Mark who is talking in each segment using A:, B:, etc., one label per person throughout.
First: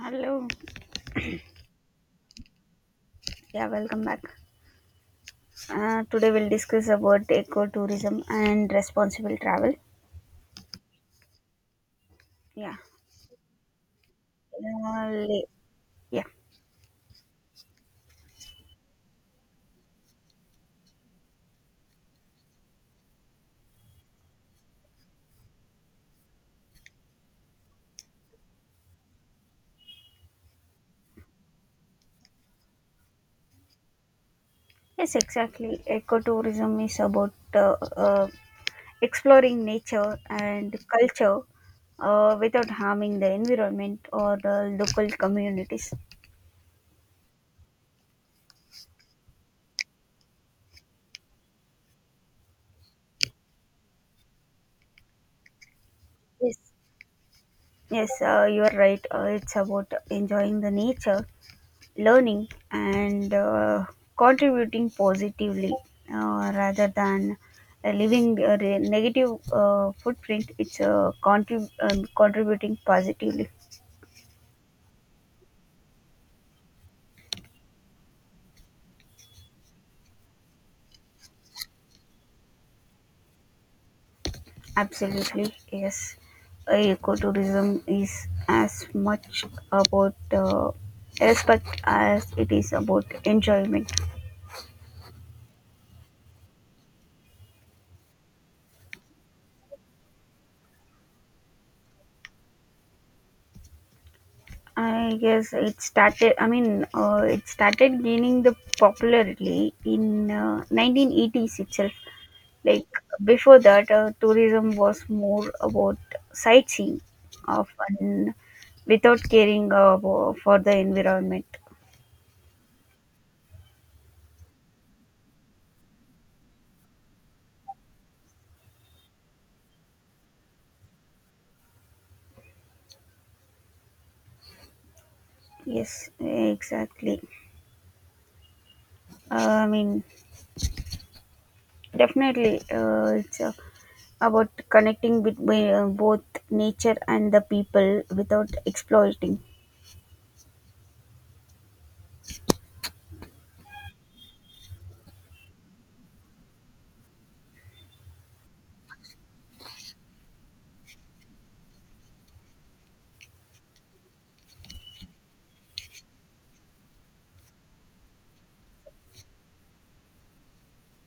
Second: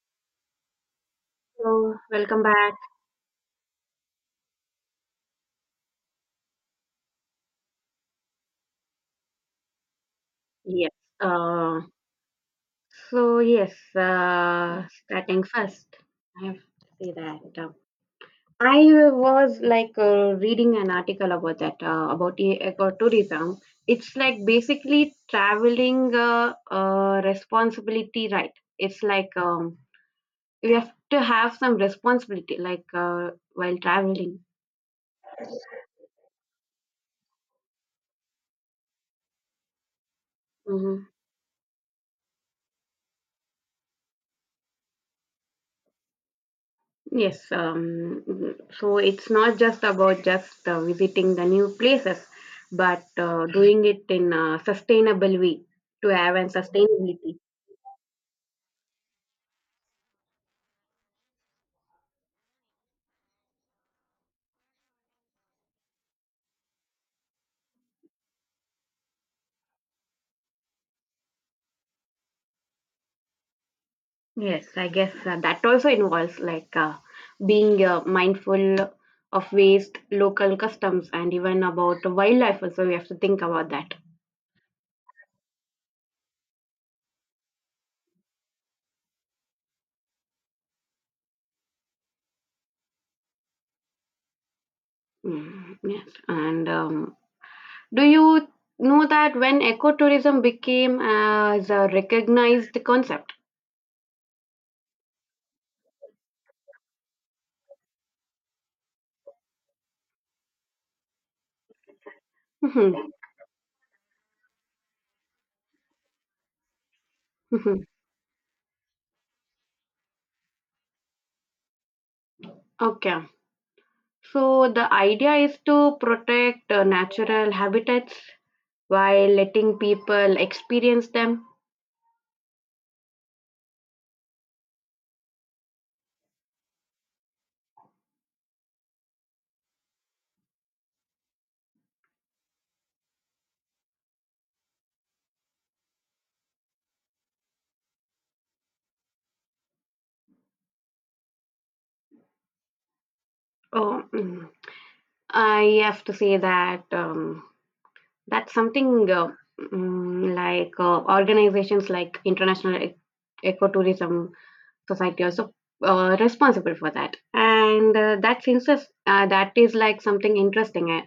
A: Hello,
B: So, welcome back.
A: yeah, welcome back. Today we'll discuss about ecotourism and responsible travel.
B: Yes. Uh,
A: Yeah.
B: so, yes,
A: Uh,
B: starting
A: le-
B: first,
A: yeah,
B: I have to say that I was like reading an article about that, about eco tourism. It's like basically traveling responsibility, right? It's like we have to have some responsibility, like while traveling.
A: yes, exactly. Ecotourism is about uh, exploring nature and
B: Mm-hmm.
A: culture without harming the environment or the local communities.
B: Yes, so it's not just about just visiting the new places, but doing it in a sustainable way to have and
A: Yes,
B: sustainability.
A: yes, you are right. It's about enjoying the nature learning and contributing positively rather than leaving a negative footprint. Contributing positively,
B: Yes, I guess that also involves like being mindful of waste, local customs, and even about the wildlife. Also, we have to think about that.
A: absolutely, yes. Ecotourism is as much about respect as it is about enjoyment.
B: Yes, and do you know that when ecotourism became as a recognized concept?
A: I guess it started, it started gaining the popularity in 1980s itself. Like
B: Mhm.
A: before that, tourism was more about sightseeing, of
B: Mhm.
A: and without caring for the environment.
B: Okay. So the idea is to protect natural habitats while letting people experience them.
A: Yes, exactly. Uh, I mean, definitely, it's about connecting between both nature and the people without exploiting.
B: Oh, I have to say that that's something like organizations like International Ecotourism Society also responsible for that, and that is like something interesting. Eh.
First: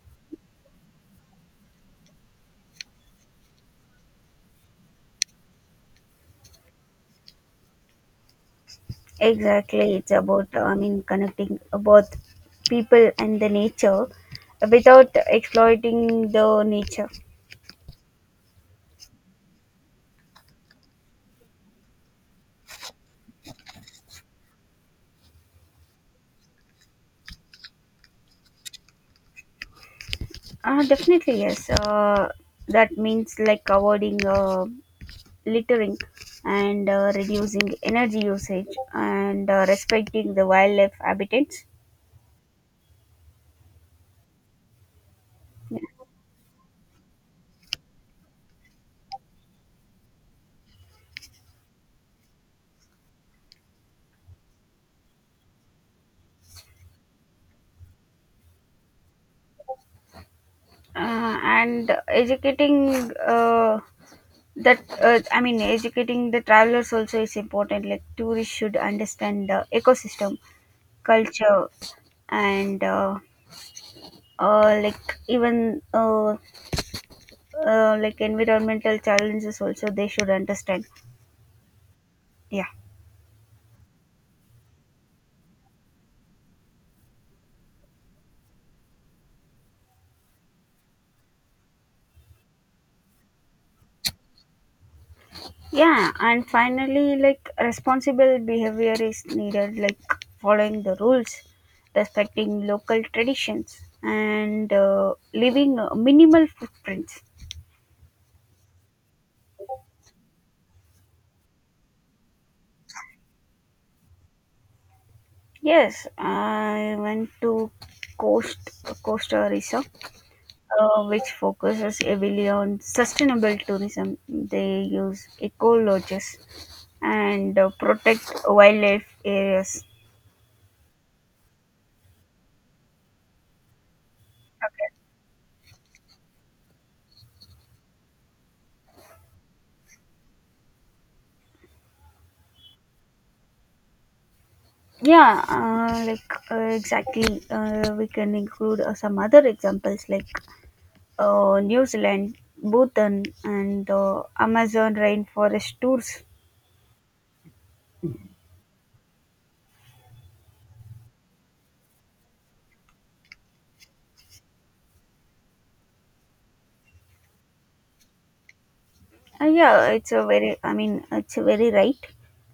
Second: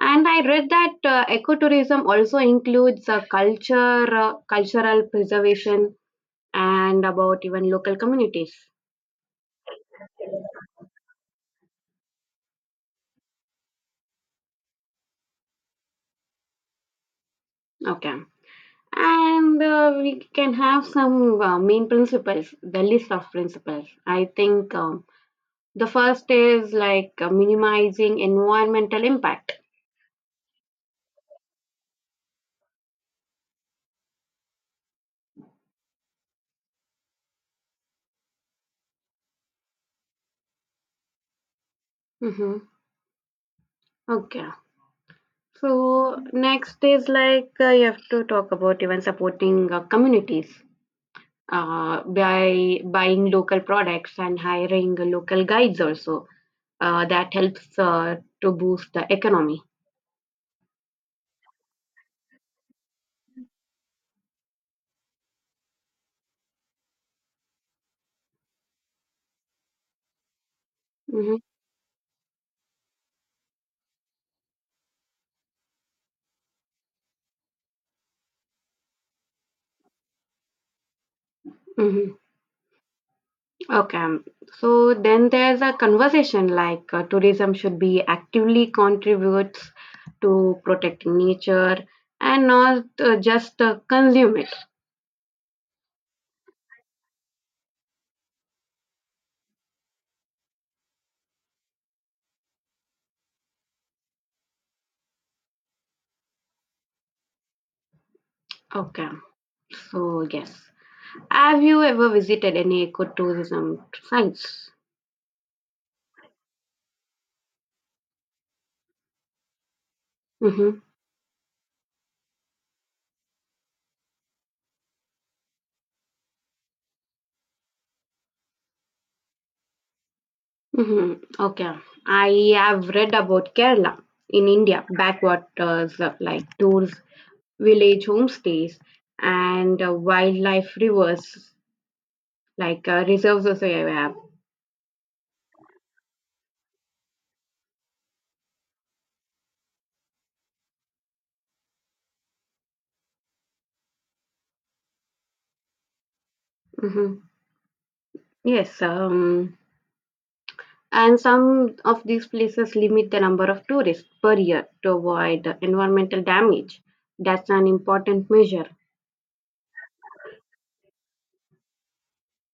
B: And I read that ecotourism also includes cultural preservation and about even local communities.
A: Exactly, it's about I mean connecting both people and the nature without exploiting the nature.
B: Okay. And we can have some main principles, the list of principles. I think the first is like minimizing environmental impact.
A: Definitely, yes. That means like avoiding littering and reducing energy usage and respecting the wildlife habitats.
B: Mm-hmm. Okay.
A: Yeah.
B: So next is like you have to talk about even supporting communities by buying local products and hiring local guides also. That helps to boost the economy.
A: And educating that I mean educating the travelers also is important. Like tourists should understand the ecosystem,
B: Mm-hmm.
A: culture, and uh, like even uh, like environmental challenges also they should understand.
B: Mm-hmm.
A: Yeah.
B: Okay. So then there's a conversation like tourism should be actively contributes to protecting nature and not just consume it.
A: Yeah, and finally, like responsible behavior is needed, like following the rules, respecting local traditions, and leaving minimal footprints.
B: Okay. So, yes. Have you ever visited any ecotourism sites?
A: Yes, I went to Coast Costa Rica,
B: Mm-hmm.
A: which focuses heavily on sustainable tourism. They use eco lodges and protect wildlife areas.
B: Mm-hmm. Okay. I have read about Kerala in India, backwaters like tours, village homestays, and wildlife rivers like reserves also. Yeah.
A: Exactly. We can include some other examples like New Zealand, Bhutan, and Amazon rainforest tours.
B: Mhm. Yes, and some of these places limit the number of tourists per year to avoid environmental damage. That's an important measure.
A: Yeah, it's a very. I mean, it's a very right.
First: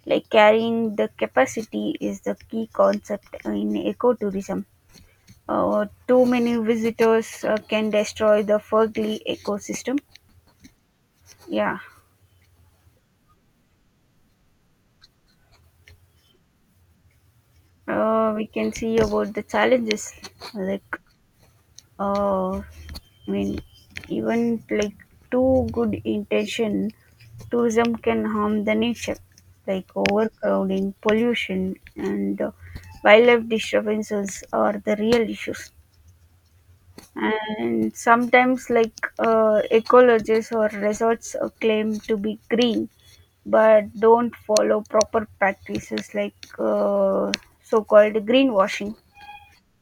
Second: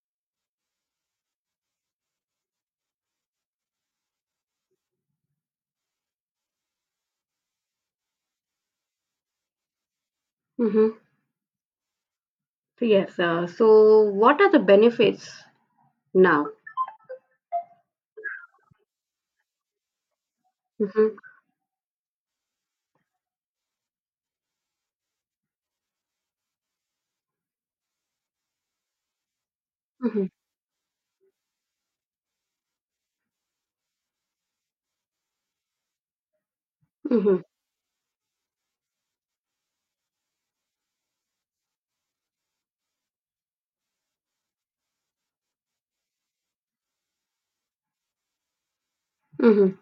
A: Like carrying the capacity is the key concept in ecotourism. Too many visitors can destroy the Fergly ecosystem.
B: Hmm.
A: Yeah,
B: Yes, so what are the benefits now?
A: we can see about the challenges like.
B: Hmm.
A: Uh, I mean, even like too good intention, tourism can harm the nature, like
B: Hmm.
A: overcrowding, pollution, and wildlife disturbances are the real issues.
B: Hmm.
A: And sometimes, ecologists or resorts claim to be green, but don't follow proper practices like so-called greenwashing.
B: Hmm.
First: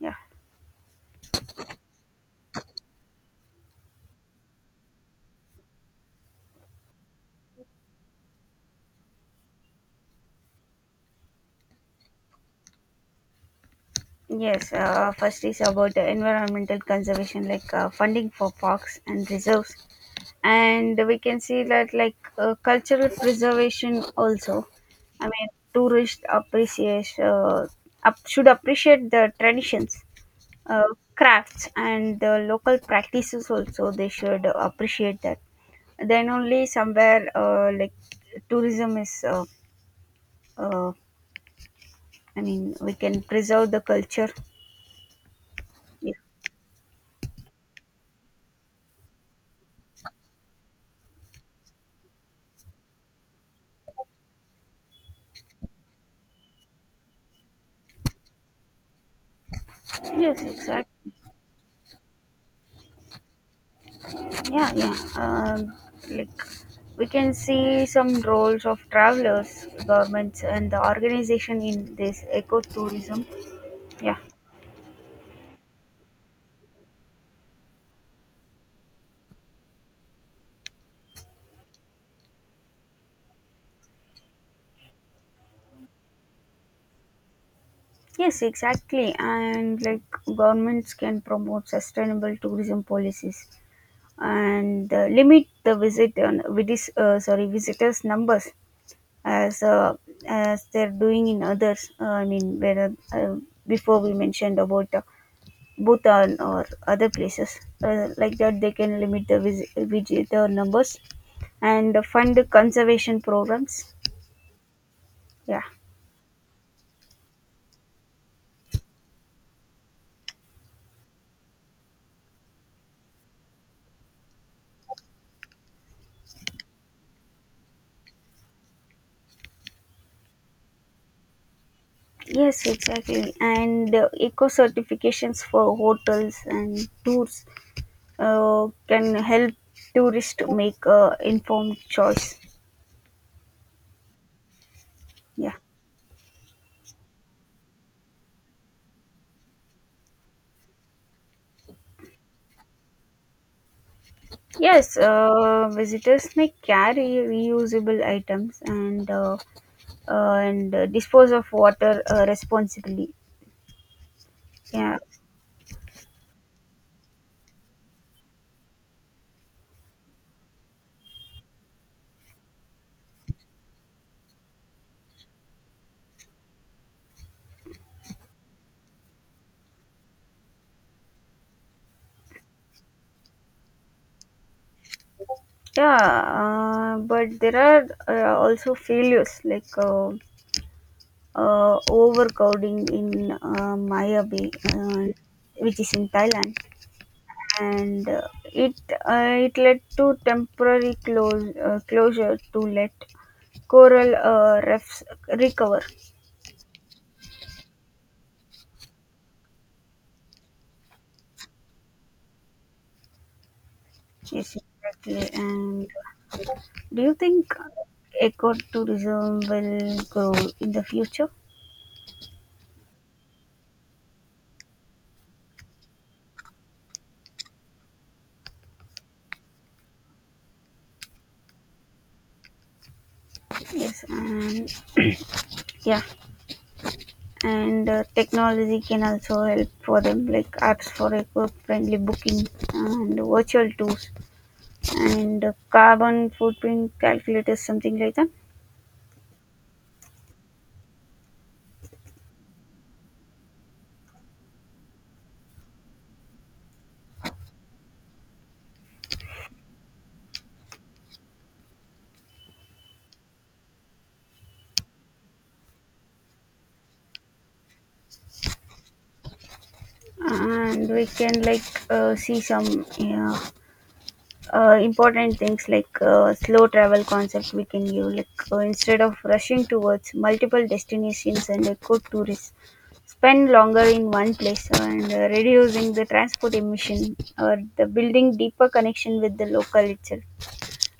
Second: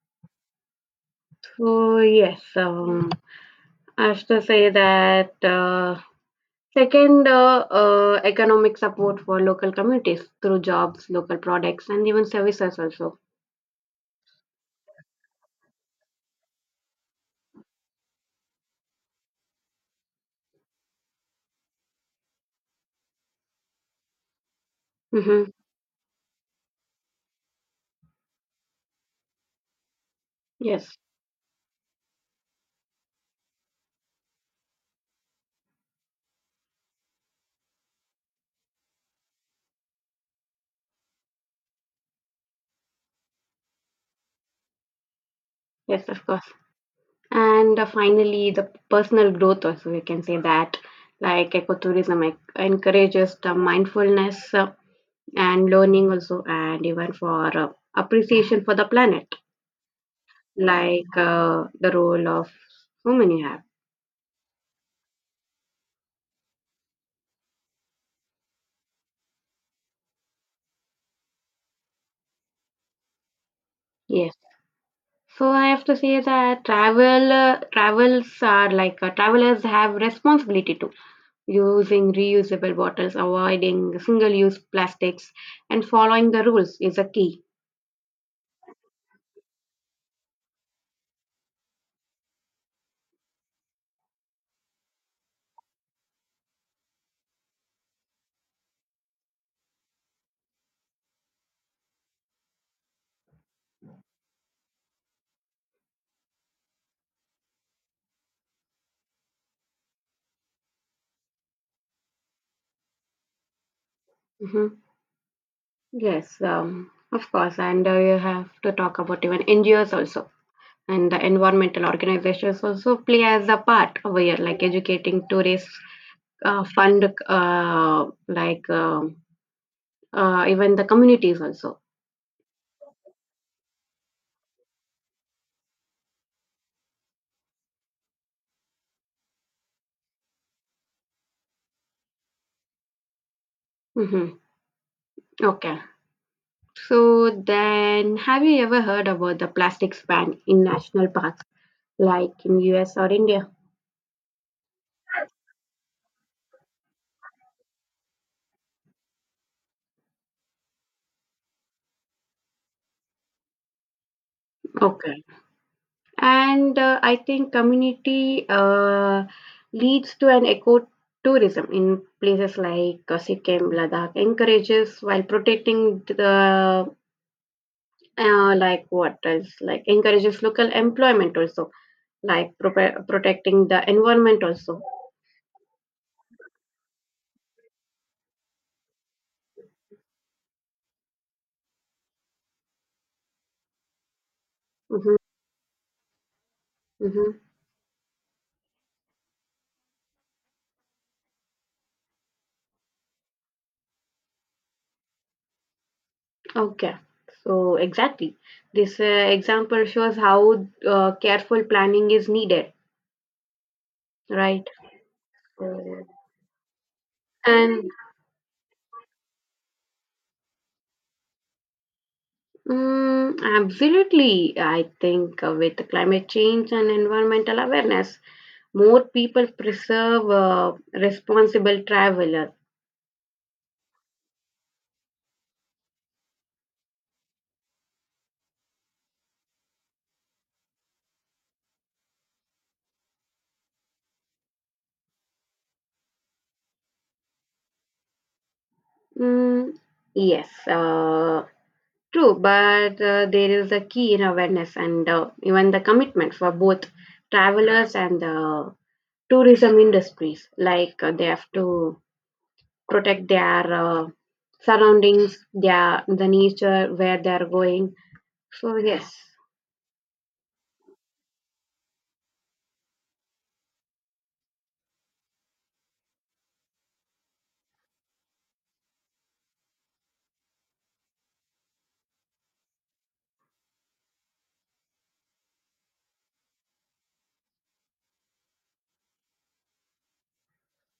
A: Yeah.
B: So, yes, I have to say that second, economic support for local communities through jobs, local products, and even services also.
A: Yes, first is about the environmental conservation, like funding for parks and reserves, and we can see that like cultural preservation also. I
B: Hmm.
A: mean, tourists appreciate should appreciate the traditions, uh,
B: Yes,
A: crafts, and the local practices also. They should appreciate that. Then only somewhere like tourism is. Uh, I mean, we can preserve the culture.
B: yes,
A: Yes,
B: of course. And finally, the personal growth also we can say that like ecotourism encourages the mindfulness and learning also and even for appreciation for the planet,
A: yes, exactly.
B: like the role of women you have.
A: Yeah, yeah. Like we can see some roles of travelers, governments, and the organization in this ecotourism. Yeah.
B: Yes, so I have to say that travel travels are like travelers have responsibility to using reusable bottles, avoiding single use plastics, and following the rules is a key.
A: Yes, exactly. And like governments can promote sustainable tourism policies and limit the visit on sorry visitors numbers as uh, as they're doing in others. I mean, where before we mentioned about Bhutan or other places like that they can limit the visitor numbers and fund conservation programs.
B: Mm-hmm.
A: Yeah.
B: Yes, of course, and you have to talk about even NGOs also, and the environmental organizations also play as a part over here, like educating tourists, fund, like even the communities also.
A: Yes, exactly. And eco certifications for hotels and tours can help tourists to make informed choice.
B: Hmm.
A: Yeah.
B: Okay, so then have you ever heard about the plastics ban in national parks, like in US or India?
A: Yes, visitors may carry reusable items and dispose of water responsibly. Yeah.
B: Okay. And I think community leads to an eco tourism in places like Sikkim, Ladakh, encourages while protecting the like what else, like encourages local employment also, like protecting the environment also.
A: Yeah, but there are also failures like overcrowding in Maya Bay,
B: Mhm.
A: which is in Thailand,
B: Mm-hmm.
A: and it it led to temporary close closure to let coral reefs recover.
B: Okay. So exactly, this example shows how careful planning is needed,
A: Yes,
B: right?
A: exactly. And
B: So,
A: do you think
B: and
A: ecotourism will grow in the future?
B: Absolutely. I think with climate change and environmental awareness, more people preserve responsible traveler.
A: Yes, and yeah. And technology can also help for them, like apps for eco-friendly booking and virtual tools and carbon footprint calculators, something like that.
B: Mm, yes, true, but there is a key in awareness and even the commitment for both travelers and the tourism industries. Like they have to protect their surroundings, the nature where they are going. So, yes.
A: And we can like see some, yeah, important things like slow travel concept, we can give like instead of rushing towards multiple destinations, and eco tourists spend longer in one place and reducing the transport emission or the building deeper connection with the local itself.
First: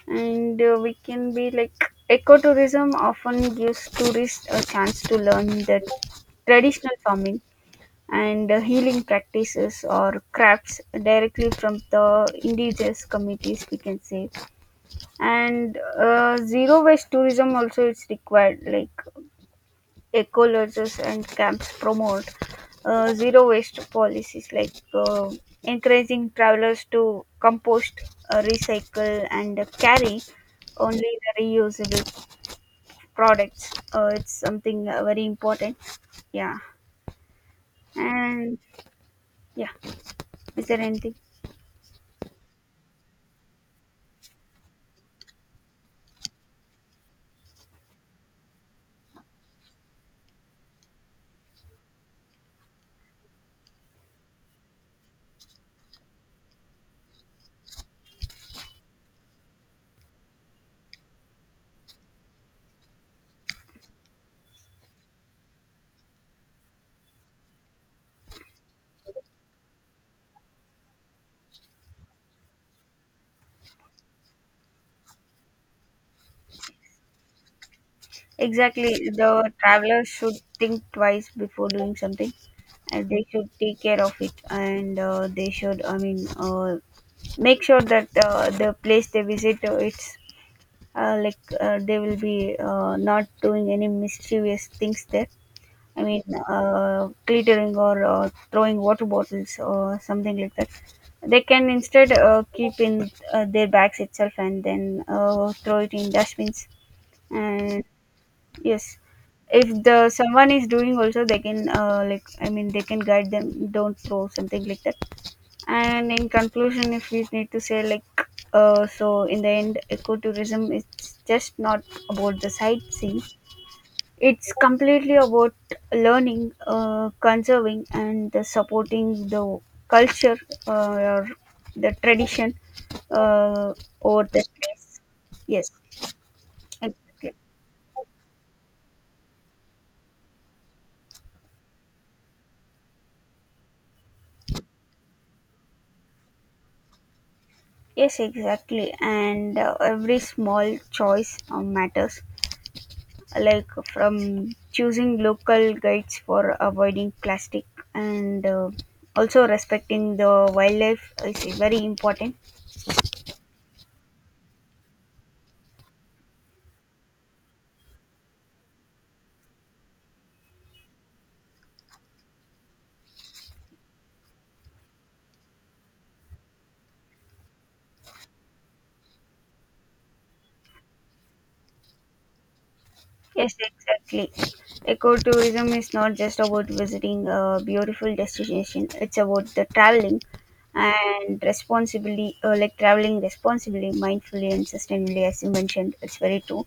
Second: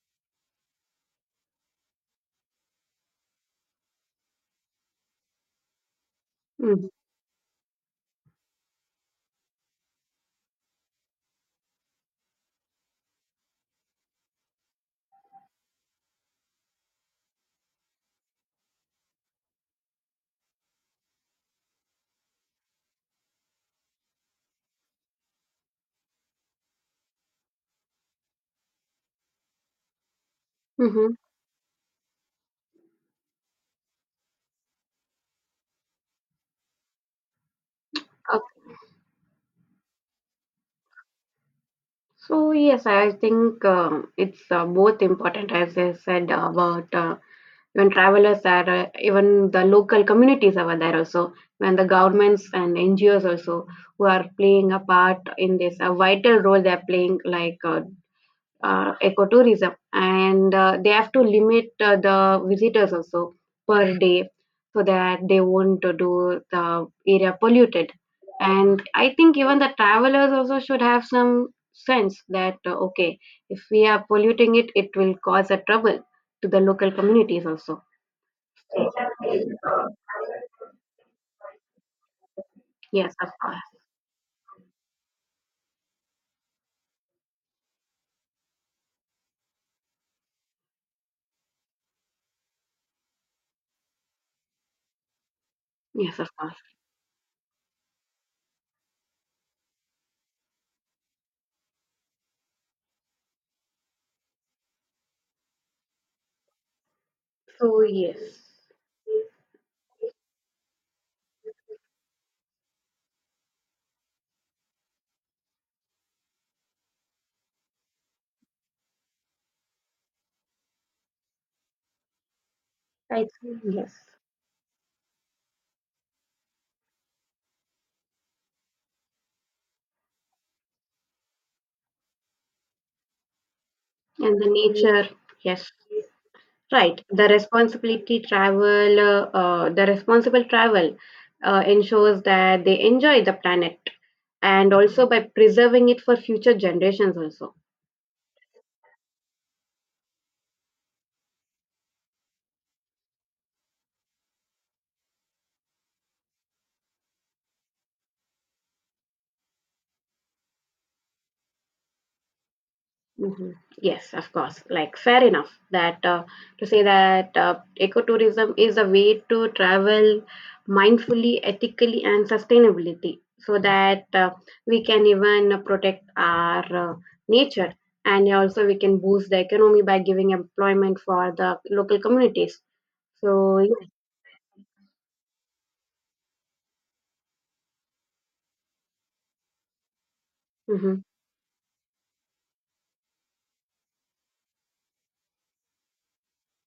A: And we can be like ecotourism often gives tourists a chance to learn the
B: Mm-hmm.
A: traditional farming and healing practices or crafts directly from the indigenous communities, we can say. And zero waste tourism also is required, like eco lodges and camps promote zero waste policies, like encouraging travelers to compost, recycle, and carry only
B: Mm-hmm.
A: the reusable products. It's something very important. Yeah. And yeah, is there anything?
B: So yes, I think it's both important, as I said about when travelers are even the local communities over there also, when the governments and NGOs also who are playing a part in this, a vital role they're playing, like ecotourism, and they have to limit the visitors also per day so that they won't do the area polluted. And I think even the travelers also should have some sense that okay, if we are polluting it will cause a trouble to the local communities also.
A: Exactly, the travelers should think twice before doing something, and
B: Yes,
A: they
B: of
A: should
B: course.
A: take care of it, and they should, I mean, make sure that the place they visit, it's they will be not doing any mischievous things there. I
B: Yes,
A: mean,
B: of course.
A: glittering or throwing water bottles or something like that. They can instead keep in their bags itself and then throw it in dustbins.
B: So
A: And
B: yes,
A: yes, if the someone is doing also they can they can guide them, don't throw something like that. And in conclusion, if we need to say, like so in the end, ecotourism is just not about the sightseeing.
B: I think yes.
A: It's completely about learning, conserving, and supporting the culture or the tradition uh, or the
B: And the
A: place.
B: nature.
A: Yes,
B: Yes. Right. The
A: exactly.
B: the responsible travel ensures that they enjoy the planet and also by preserving it for future generations also.
A: Yes, exactly. And every small choice matters, like from choosing local guides for avoiding plastic and also respecting the wildlife is very important.
B: Mhm. Yes, of course. Like, fair enough that to say that ecotourism is a way to travel mindfully, ethically, and sustainability so that we can even protect our nature, and also we can boost the economy by giving employment for the local communities.
A: Yes,
B: So, yes.
A: exactly. Ecotourism is not just about visiting a beautiful destination, it's about the traveling
B: Hmm.
A: and responsibly, like traveling responsibly, mindfully, and sustainably, as you mentioned. It's very true.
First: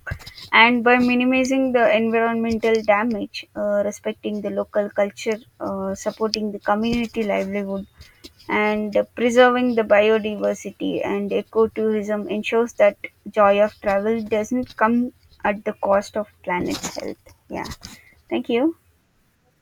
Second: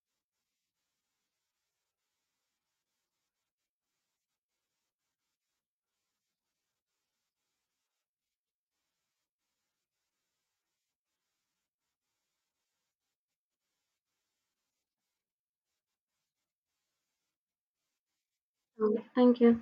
A: And by minimizing the environmental damage, respecting the local culture, supporting the community livelihood, and preserving the biodiversity and ecotourism ensures that joy of travel doesn't come at the cost of planet's health. Yeah, thank you.
B: Thank you.